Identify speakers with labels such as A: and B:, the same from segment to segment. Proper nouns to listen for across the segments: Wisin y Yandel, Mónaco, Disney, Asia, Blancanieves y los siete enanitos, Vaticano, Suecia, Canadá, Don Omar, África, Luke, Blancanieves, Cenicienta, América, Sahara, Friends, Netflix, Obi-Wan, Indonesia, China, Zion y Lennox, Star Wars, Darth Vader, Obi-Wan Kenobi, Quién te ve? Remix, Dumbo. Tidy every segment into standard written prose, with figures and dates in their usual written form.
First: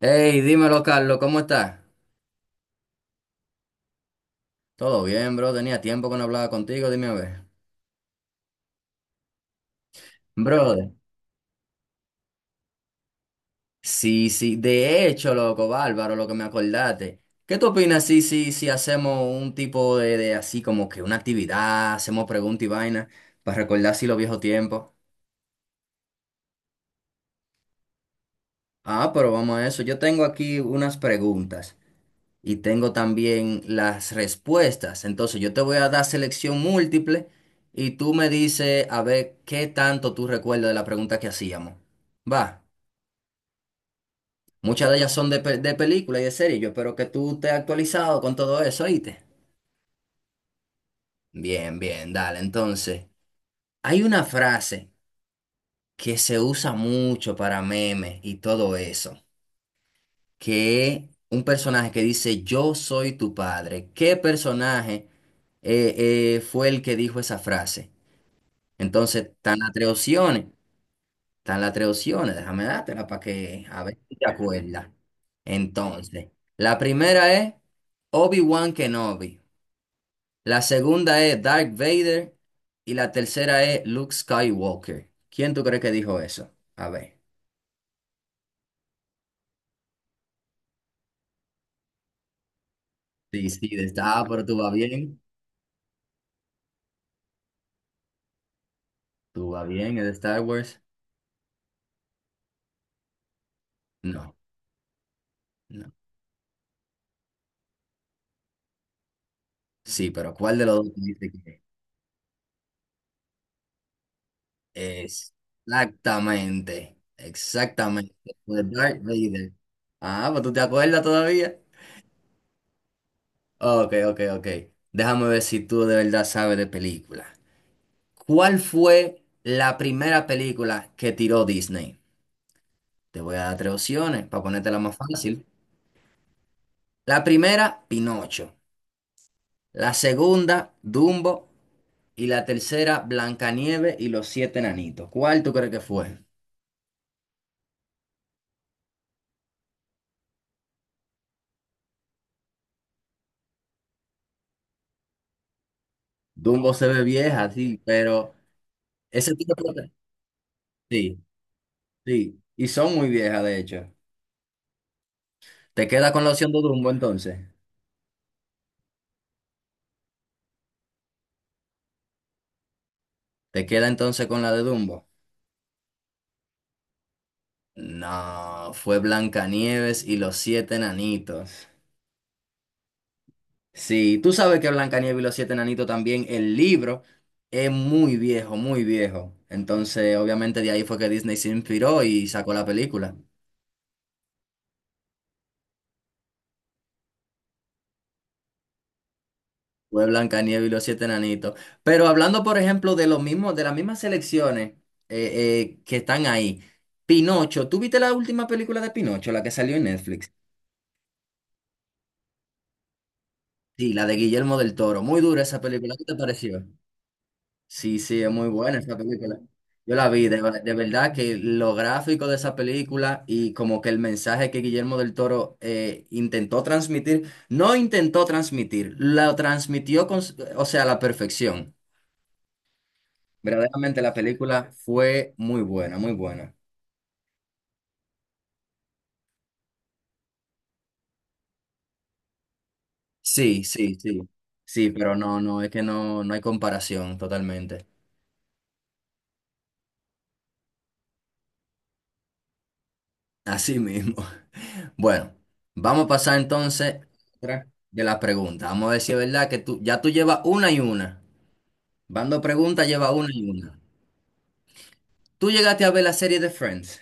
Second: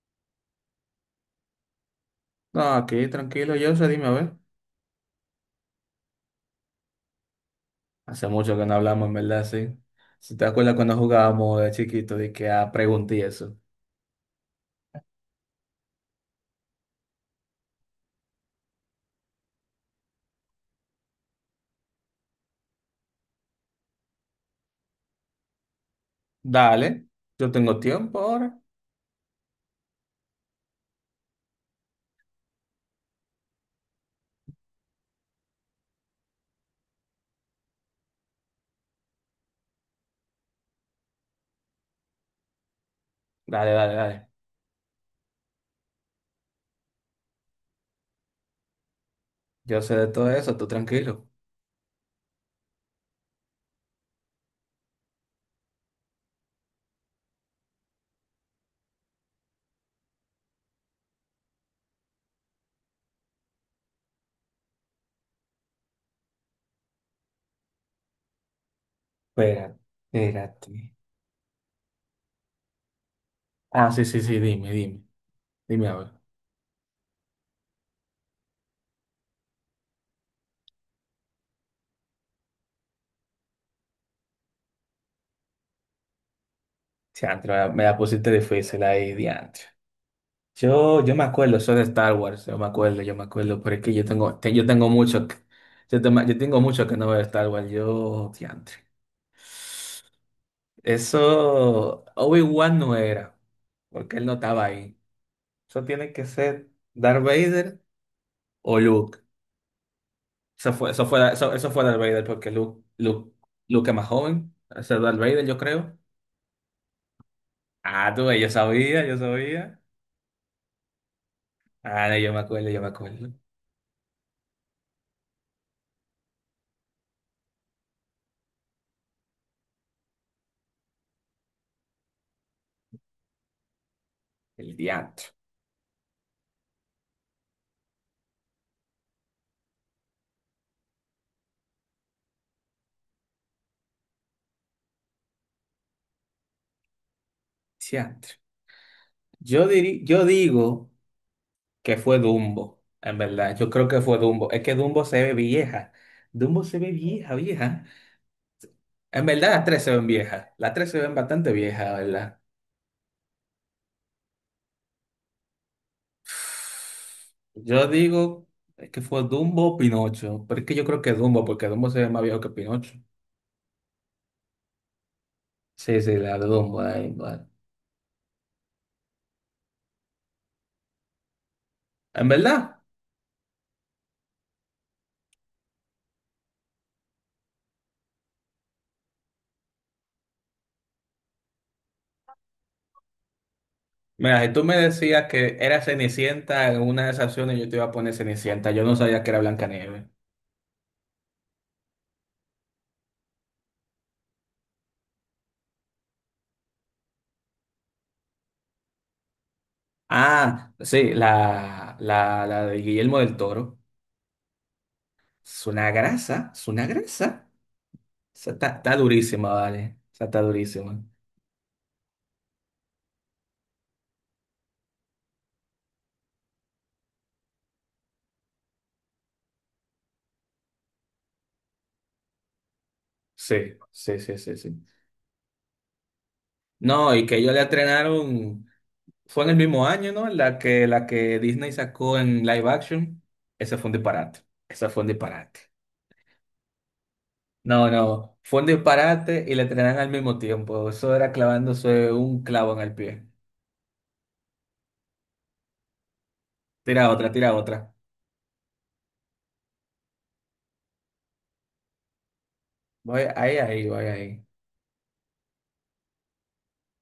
A: Hey, dímelo, Carlos, ¿cómo estás?
B: No, aquí tranquilo, yo, o sea, dime a ver.
A: Todo bien, bro. Tenía tiempo que no hablaba contigo, dime a ver.
B: Hace mucho que no hablamos, en verdad, sí. Si te acuerdas
A: Brother.
B: cuando jugábamos de chiquito, de que a pregunta eso.
A: Sí, sí. De hecho, loco, bárbaro, lo que me acordaste. ¿Qué tú opinas si hacemos un tipo de así como que una actividad, hacemos preguntas y vainas para recordar así los viejos tiempos?
B: Dale, yo tengo tiempo ahora.
A: Ah, pero vamos a eso. Yo tengo aquí unas preguntas. Y tengo también las respuestas. Entonces yo te voy a dar selección múltiple y tú me dices a ver qué tanto tú recuerdas de la pregunta que hacíamos. Va,
B: Dale, dale, dale.
A: muchas de ellas son de, de película y de serie. Yo espero que tú estés actualizado con todo eso, ¿oíste?
B: Yo sé de todo eso, tú tranquilo.
A: Bien, bien, dale. Entonces, hay una frase que se usa mucho para memes y todo eso, que es un personaje que dice, yo soy tu padre. ¿Qué personaje eh, fue el que dijo esa frase? Entonces, están
B: Espera,
A: las tres opciones,
B: espérate.
A: déjame dártela para que a
B: Ah,
A: ver
B: sí,
A: si
B: sí,
A: te
B: sí, dime,
A: acuerdas.
B: dime. Dime a ver.
A: Entonces, la primera es Obi-Wan Kenobi, la segunda es Darth Vader y la tercera es Luke Skywalker. ¿Quién tú crees que dijo eso? A ver.
B: Diantre, me la pusiste difícil ahí, diantre. Yo me acuerdo, soy de Star Wars, yo me
A: Sí,
B: acuerdo,
A: sí,
B: pero es que yo tengo,
A: Pero tú
B: yo
A: vas
B: tengo
A: bien,
B: mucho, yo, yo tengo mucho que no veo Star Wars, yo, diantre.
A: es de Star Wars.
B: Eso Obi-Wan no era, porque él
A: No,
B: no estaba ahí. Eso
A: no.
B: tiene que ser Darth Vader o Luke.
A: Sí, pero ¿cuál de
B: Eso
A: los
B: fue,
A: dos tú
B: eso
A: dices?
B: fue, eso fue Darth Vader, porque Luke, Luke, Luke es más joven. Ese es Darth Vader, yo creo.
A: Exactamente,
B: Ah,
A: exactamente.
B: tú, ves, yo
A: The Dark
B: sabía, yo
A: Vader.
B: sabía.
A: Ah, pues tú te acuerdas todavía.
B: Ah, no, yo me acuerdo, yo me acuerdo.
A: Ok, ok, ok. Déjame ver si tú de verdad sabes de películas. ¿Cuál fue la primera película que tiró Disney? Te voy a dar tres opciones para
B: El
A: ponértela más
B: diantro,
A: fácil. La primera, Pinocho. La segunda, Dumbo. Y la tercera, Blancanieves y los siete enanitos. ¿Cuál tú crees que fue?
B: diantro. Yo digo que fue Dumbo, en verdad. Yo creo que fue Dumbo. Es que Dumbo se ve vieja. Dumbo
A: Dumbo
B: se
A: se
B: ve
A: ve
B: vieja,
A: vieja, sí,
B: vieja.
A: pero
B: En
A: ese
B: verdad, las
A: tipo
B: tres se
A: de...
B: ven viejas. Las tres se ven
A: Sí.
B: bastante viejas,
A: Sí,
B: ¿verdad?
A: y son muy viejas, de hecho. ¿Te queda con la opción de Dumbo entonces?
B: Yo digo que fue Dumbo o Pinocho. Pero es que yo creo que Dumbo, porque Dumbo se ve más viejo que Pinocho.
A: ¿Te queda entonces con la de Dumbo?
B: Sí, sí, la de Dumbo ahí, vale.
A: No, fue Blancanieves y los siete enanitos.
B: En verdad,
A: Sí, tú sabes que Blancanieves y los siete enanitos también, el libro es muy viejo, muy viejo. Entonces, obviamente de ahí fue que Disney se inspiró y sacó la película.
B: mira, si tú me decías que era Cenicienta en una de esas opciones, yo te iba a poner Cenicienta. Yo no sabía que era Blancanieves.
A: Fue Blancanieves y los siete enanitos. Pero hablando, por ejemplo, de los mismos, de las mismas selecciones que están ahí. Pinocho, ¿tú viste la última película de Pinocho, la que salió en Netflix?
B: Ah, sí, la de Guillermo del Toro.
A: Sí, la de Guillermo del Toro. Muy dura esa
B: Es una
A: película. ¿Qué te
B: grasa,
A: pareció?
B: es una grasa.
A: Sí, sí, es
B: O
A: muy
B: sea,
A: buena esa
B: está
A: película.
B: durísima,
A: Yo
B: vale.
A: la
B: O sea,
A: vi,
B: está
A: de
B: durísima.
A: verdad que lo gráfico de esa película y como que el mensaje que Guillermo del Toro intentó transmitir, no intentó transmitir, lo transmitió o sea, a la perfección.
B: Sí,
A: Verdaderamente la
B: sí, sí, sí,
A: película
B: sí.
A: fue muy buena, muy buena.
B: No, y que ellos la estrenaron, fue en el mismo año, ¿no? La que Disney sacó en live action,
A: Sí,
B: ese fue un
A: sí, sí.
B: disparate, ese
A: Sí,
B: fue un
A: pero no, no,
B: disparate.
A: es que no, no hay comparación totalmente.
B: No, no, fue un disparate y la estrenaron al mismo tiempo, eso era clavándose un clavo en el pie.
A: Así mismo. Bueno, vamos a pasar entonces
B: Tira otra,
A: a
B: tira
A: otra
B: otra.
A: de las preguntas. Vamos a ver si es verdad que tú, ya tú llevas una y una. Bando preguntas, lleva
B: Voy
A: una y
B: ahí,
A: una.
B: ahí, voy ahí.
A: ¿Tú llegaste a ver la serie de Friends?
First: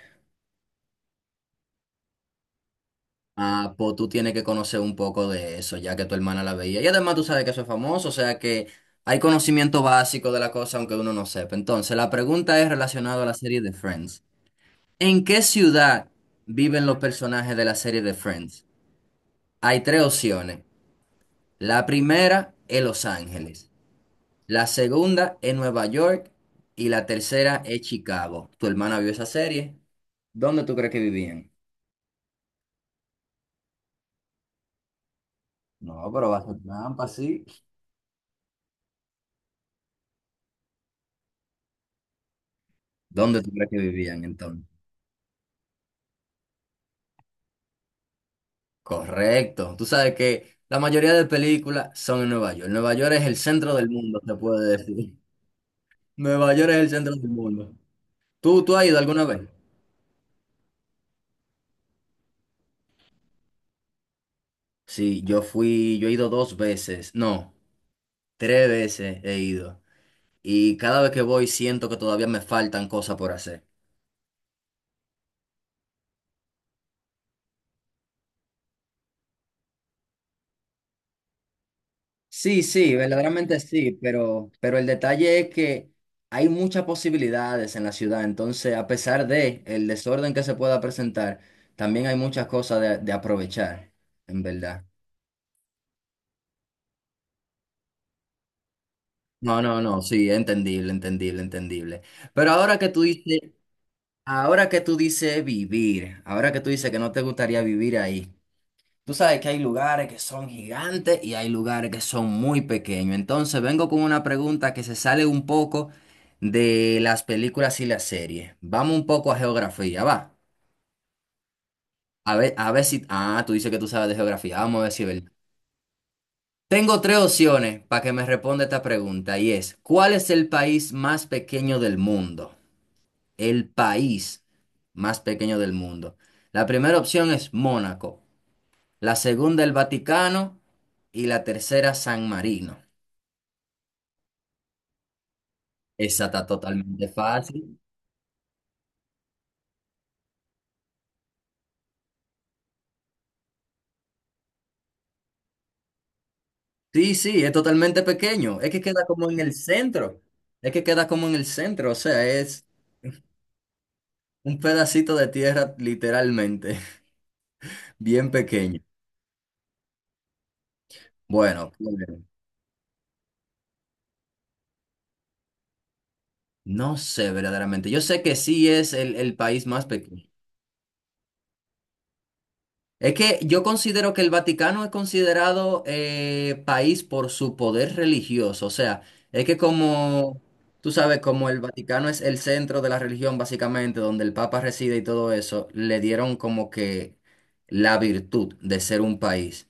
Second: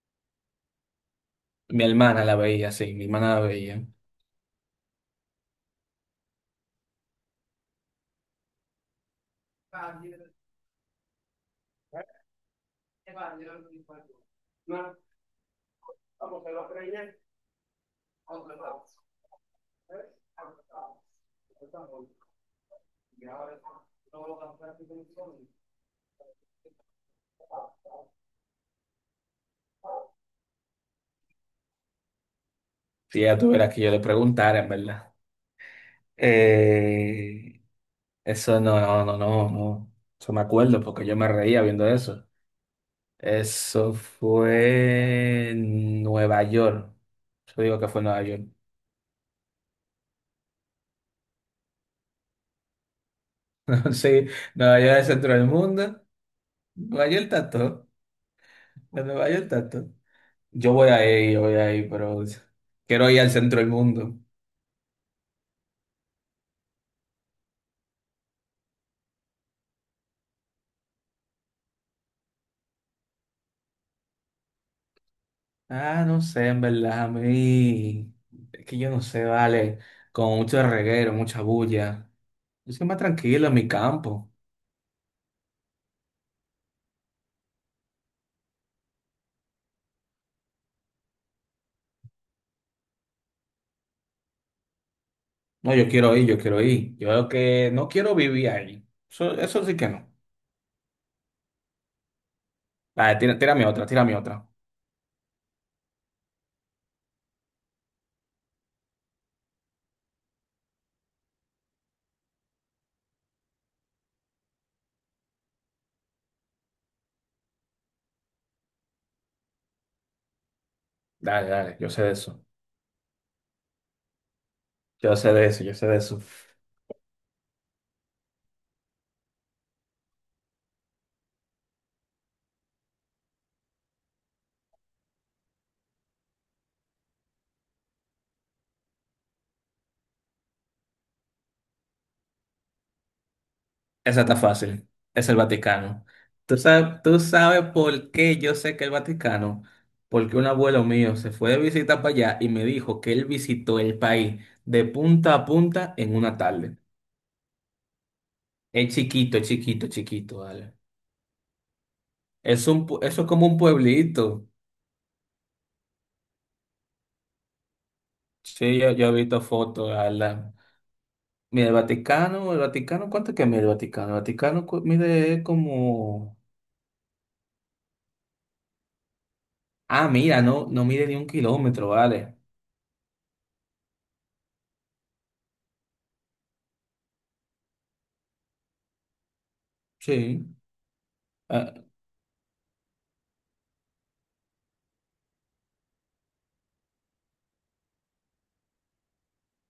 B: Mi hermana la veía, sí, mi hermana la
A: Ah,
B: veía.
A: pues tú tienes que conocer un poco de eso, ya que tu hermana la veía. Y además tú sabes que eso es famoso, o sea que hay conocimiento básico de la cosa, aunque uno no sepa. Entonces, la pregunta es relacionada a la serie de Friends. ¿En qué ciudad viven los personajes de la serie de Friends? Hay tres opciones. La primera es Los Ángeles, la segunda es Nueva York y la tercera es Chicago. ¿Tu hermana vio esa serie? ¿Dónde tú crees que vivían?
B: Si ella tuviera que yo le preguntara, en verdad.
A: No, pero va a ser trampa, sí.
B: Eh, eso no, no, no, no, no. Eso me acuerdo porque yo me reía viendo eso.
A: ¿Dónde tú crees que
B: Eso
A: vivían entonces?
B: fue en Nueva York. Yo digo que fue en Nueva York.
A: Correcto. Tú sabes que la mayoría de películas son en Nueva York. Nueva York es el centro del mundo,
B: Sí,
A: se puede
B: Nueva York es el
A: decir.
B: centro del mundo.
A: Nueva York es el
B: Nueva
A: centro
B: York
A: del
B: está
A: mundo.
B: todo.
A: ¿Tú has ido
B: En
A: alguna
B: Nueva
A: vez?
B: York está todo. Yo voy ahí, pero quiero ir al centro del mundo.
A: Sí, yo fui, yo he ido dos veces, no, tres veces he ido. Y cada vez que voy siento que todavía me faltan cosas por hacer.
B: Ah, no sé, en verdad, a mí. Es que yo no sé, vale. Con mucho reguero, mucha bulla.
A: Sí,
B: Yo soy
A: sí,
B: más tranquilo en
A: verdaderamente
B: mi
A: sí,
B: campo.
A: pero el detalle es que hay muchas posibilidades en la ciudad, entonces a pesar de el desorden que se pueda presentar, también hay muchas cosas de aprovechar, en verdad.
B: No, yo quiero ir, yo quiero ir. Yo creo que no quiero vivir ahí. Eso,
A: No,
B: eso sí
A: no,
B: que
A: no,
B: no.
A: sí, entendible, entendible, entendible. Pero ahora que tú
B: Vale, tira,
A: dices,
B: tírame otra, tírame otra.
A: ahora que tú dices que no te gustaría vivir ahí. Tú sabes que hay lugares que son gigantes y hay lugares que son muy pequeños. Entonces vengo con una pregunta que se sale un poco de las películas y las series. Vamos un poco a geografía, va.
B: Dale, dale, yo sé de eso.
A: A ver si... Ah, tú dices que tú sabes de geografía. Vamos a ver si es
B: Yo
A: verdad.
B: sé de eso, yo sé de eso.
A: Tengo tres opciones para que me responda esta pregunta y es, ¿cuál es el país más pequeño del mundo? El país más pequeño del mundo. La primera opción es Mónaco, la segunda el Vaticano y la tercera San Marino.
B: Esa está fácil. Es el Vaticano.
A: Esa está totalmente
B: Tú sabes
A: fácil.
B: por qué yo sé que el Vaticano? Porque un abuelo mío se fue de visita para allá y me dijo que él visitó el país de punta a punta en una tarde.
A: Sí, sí, es totalmente pequeño. Es que
B: Es
A: queda como en
B: chiquito, es
A: el
B: chiquito, es
A: centro.
B: chiquito,
A: Es
B: dale.
A: que queda como en el centro. O sea, es
B: Es un, eso es como un pueblito.
A: un pedacito de tierra literalmente, bien
B: Sí,
A: pequeño.
B: yo he visto fotos, dale. Mira,
A: Bueno, pues,
B: El Vaticano, ¿cuánto que mide el Vaticano? El Vaticano mide como...
A: no sé verdaderamente. Yo sé que sí es el país más
B: Ah,
A: pequeño.
B: mira, no, no mide ni un kilómetro, vale.
A: Es que yo considero que el Vaticano es considerado país por su poder religioso. O sea, es que como,
B: Sí.
A: tú sabes, como el
B: Ah,
A: Vaticano es el centro de la religión, básicamente, donde el Papa reside y todo eso, le dieron como que la virtud de ser un país,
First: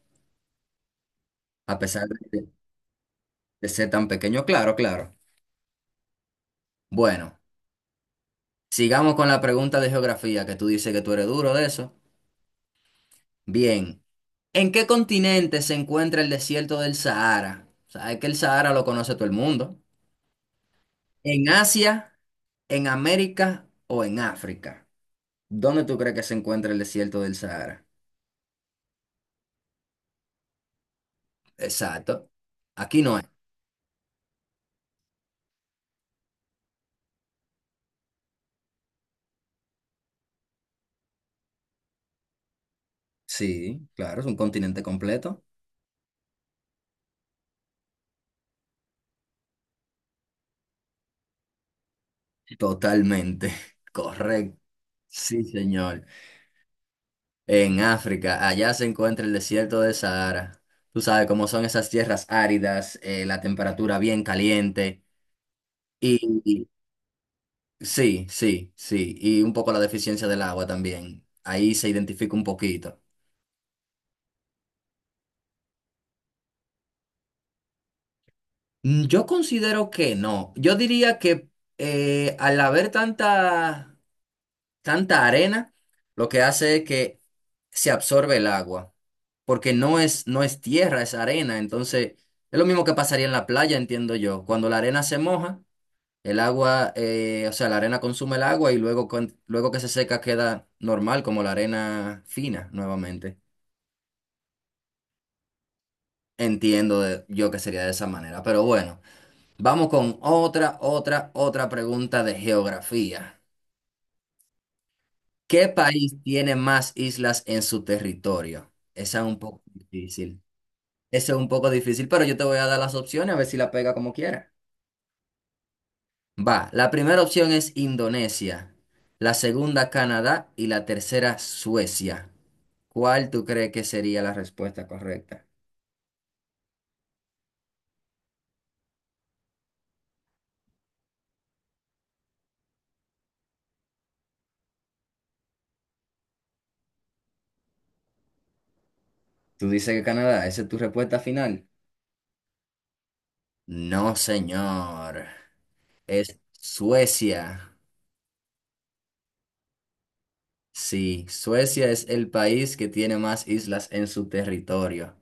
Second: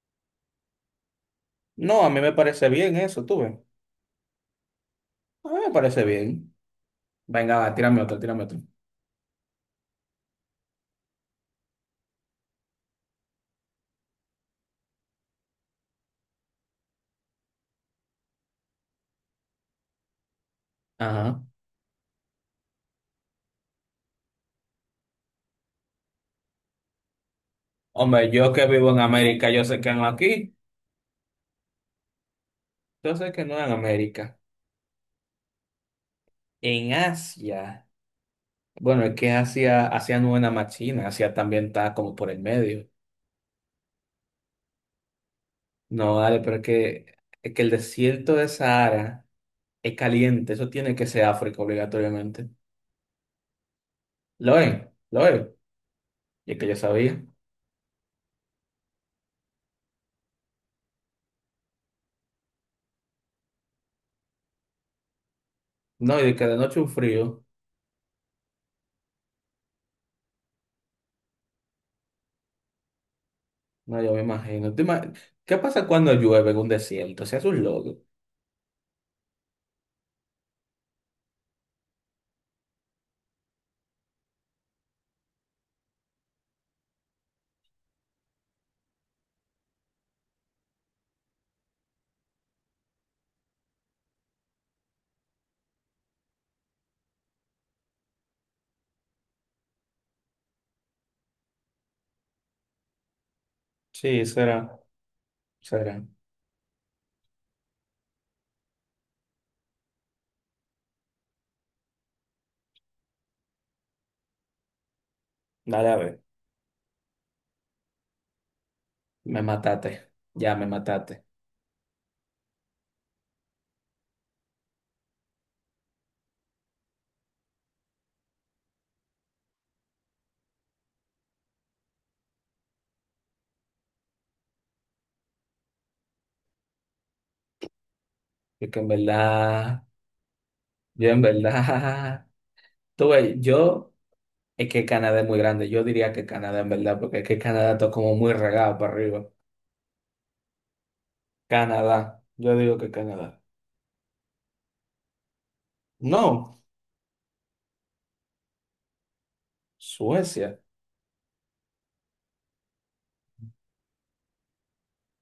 A: a
B: no,
A: pesar
B: a mí me parece bien eso, tú ves.
A: de ser tan pequeño. Claro, claro.
B: A mí me parece bien.
A: Bueno,
B: Venga, va, tírame otro, tírame otro.
A: sigamos con la pregunta de geografía, que tú dices que tú eres duro de eso. Bien. ¿En qué continente se encuentra el desierto del Sahara? Sabes que el Sahara lo conoce todo el mundo.
B: Ajá.
A: ¿En Asia, en América o en África? ¿Dónde tú crees que se encuentra el desierto del Sahara?
B: Hombre, yo que vivo en América, yo sé que no aquí.
A: Exacto. Aquí
B: Yo
A: no es.
B: sé que no en América. En Asia. Bueno, es que Asia, Asia no es nada más China, Asia también está como por el medio.
A: Sí, claro, es un continente completo.
B: No, vale, es que el desierto de Sahara es caliente, eso tiene que ser África obligatoriamente.
A: Totalmente. Correcto.
B: Lo es, lo
A: Sí,
B: es.
A: señor.
B: Y es que yo sabía.
A: En África, allá se encuentra el desierto del Sahara. Tú sabes cómo son esas tierras áridas, la temperatura bien caliente.
B: No, y de cada
A: Y,
B: noche un frío.
A: sí, sí, sí. Y un poco la deficiencia del agua también. Ahí se identifica un poquito.
B: No, yo me imagino. ¿Qué pasa cuando llueve en un desierto? Se hace un lodo.
A: Mm, yo considero que no. Yo diría que al haber tanta, tanta arena, lo que hace es que se absorbe el agua. Porque no es, no es tierra, es arena. Entonces, es lo mismo que pasaría en la playa, entiendo yo. Cuando la arena se moja, el agua, o sea, la arena consume el agua y luego que se seca queda normal, como la arena fina nuevamente.
B: Sí, será, será.
A: Entiendo yo que sería de esa manera, pero bueno, vamos con otra pregunta de geografía. ¿Qué
B: Dale a
A: país
B: ver.
A: tiene más islas en su territorio? Esa es un
B: Me
A: poco
B: mataste.
A: difícil.
B: Ya me mataste.
A: Esa es un poco difícil, pero yo te voy a dar las opciones a ver si la pega como quiera. Va, la primera opción es Indonesia, la segunda Canadá y la tercera Suecia. ¿Cuál tú crees que sería la respuesta correcta?
B: Es que en verdad, yo en verdad. Tú ves, yo, es que Canadá es muy grande. Yo diría que Canadá en verdad, porque es que Canadá está como muy regado para arriba.
A: Tú dices que Canadá, ¿esa es tu respuesta final?
B: Canadá. Yo digo que Canadá.
A: No, señor. Es
B: No,
A: Suecia.
B: Suecia.
A: Sí, Suecia es el país que tiene más islas en su territorio.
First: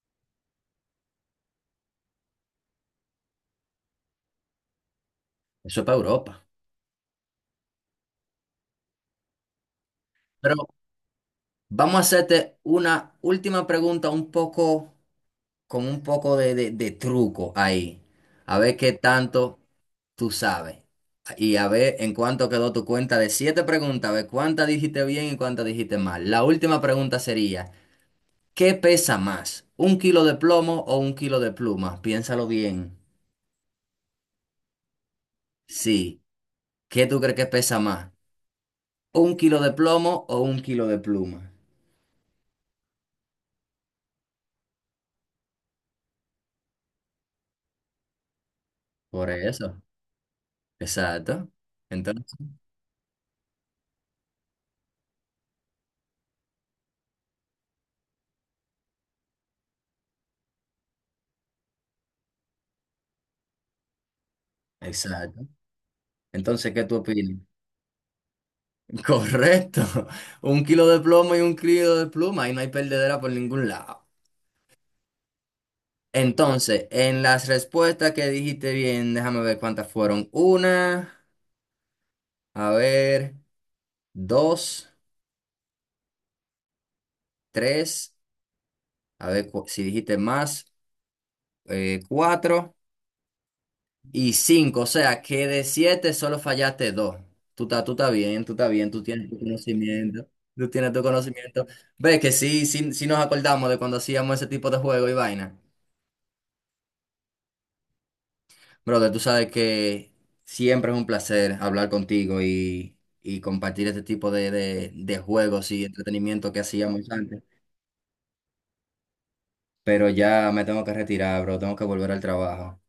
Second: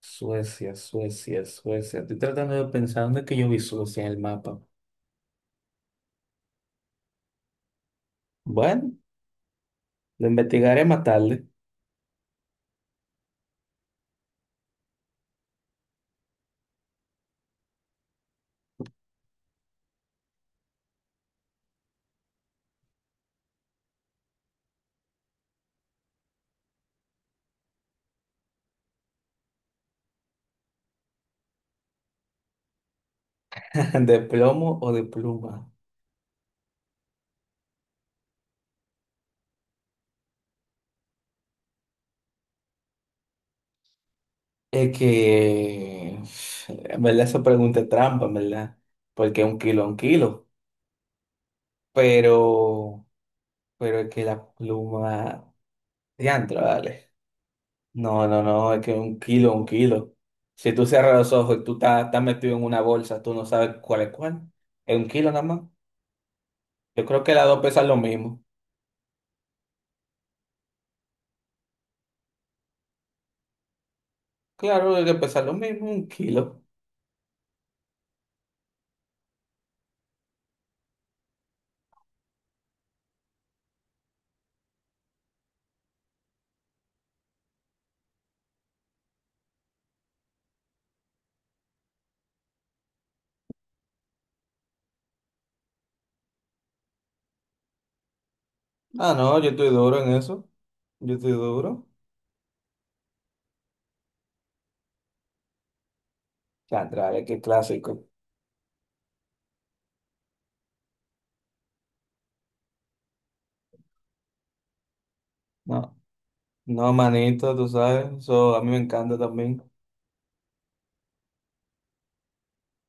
B: Suecia, Suecia, Suecia. Estoy tratando de pensar dónde es que yo vi Suecia en el mapa.
A: Eso es para Europa.
B: Bueno. Lo
A: Pero
B: investigaré más tarde.
A: vamos a hacerte una última pregunta un poco, con un poco de truco ahí. A ver qué tanto tú sabes. Y a ver en cuánto quedó tu cuenta de siete preguntas, a ver cuántas dijiste bien y cuántas dijiste mal. La última pregunta sería, ¿qué pesa más? ¿Un kilo de plomo o un kilo de pluma? Piénsalo bien.
B: ¿De plomo o de pluma?
A: Sí. ¿Qué tú crees que pesa más? ¿Un kilo de plomo o un kilo de pluma?
B: Es que, en verdad, eso pregunta es trampa, en verdad.
A: Por
B: Porque un
A: eso.
B: kilo es un kilo.
A: Exacto. Entonces,
B: Pero, pero es que la pluma. Diantro, vale. No, no, no, es que un kilo es un kilo. Si tú cierras los ojos y tú estás, estás metido en una bolsa, tú no sabes cuál. Es un kilo nada
A: exacto.
B: más.
A: Entonces, ¿qué tú
B: Yo creo que
A: opinas?
B: las dos pesan lo mismo.
A: Correcto. Un kilo de plomo y un kilo de pluma y no hay perdedera por ningún lado.
B: Claro, hay que pesar lo mismo, un kilo.
A: Entonces, en las respuestas que dijiste bien, déjame ver cuántas fueron. Una, a ver, dos, tres, a ver si dijiste más, cuatro. Y cinco, o sea que de siete solo fallaste dos. Tú estás bien, tú
B: Ah,
A: tienes tu
B: no, yo estoy duro en
A: conocimiento,
B: eso.
A: tú tienes tu
B: Yo estoy
A: conocimiento.
B: duro.
A: Ves que sí, sí, sí nos acordamos de cuando hacíamos ese tipo de juego y vaina.
B: Chantrales, qué clásico.
A: Brother, tú sabes que siempre es un placer hablar contigo y compartir este tipo de juegos y
B: No,
A: entretenimiento que
B: no,
A: hacíamos antes.
B: manito, tú sabes. Eso a mí me encanta también.
A: Pero ya me tengo que retirar, bro, tengo que volver al trabajo.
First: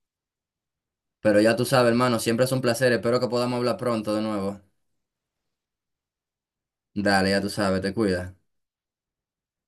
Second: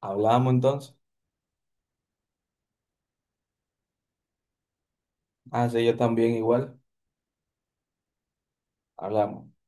B: Hablamos entonces.
A: Pero ya tú sabes, hermano, siempre es un placer, espero que podamos hablar pronto de nuevo.
B: Ah, sí, yo también igual.
A: Dale, ya tú sabes, te cuidas.
B: Hablamos.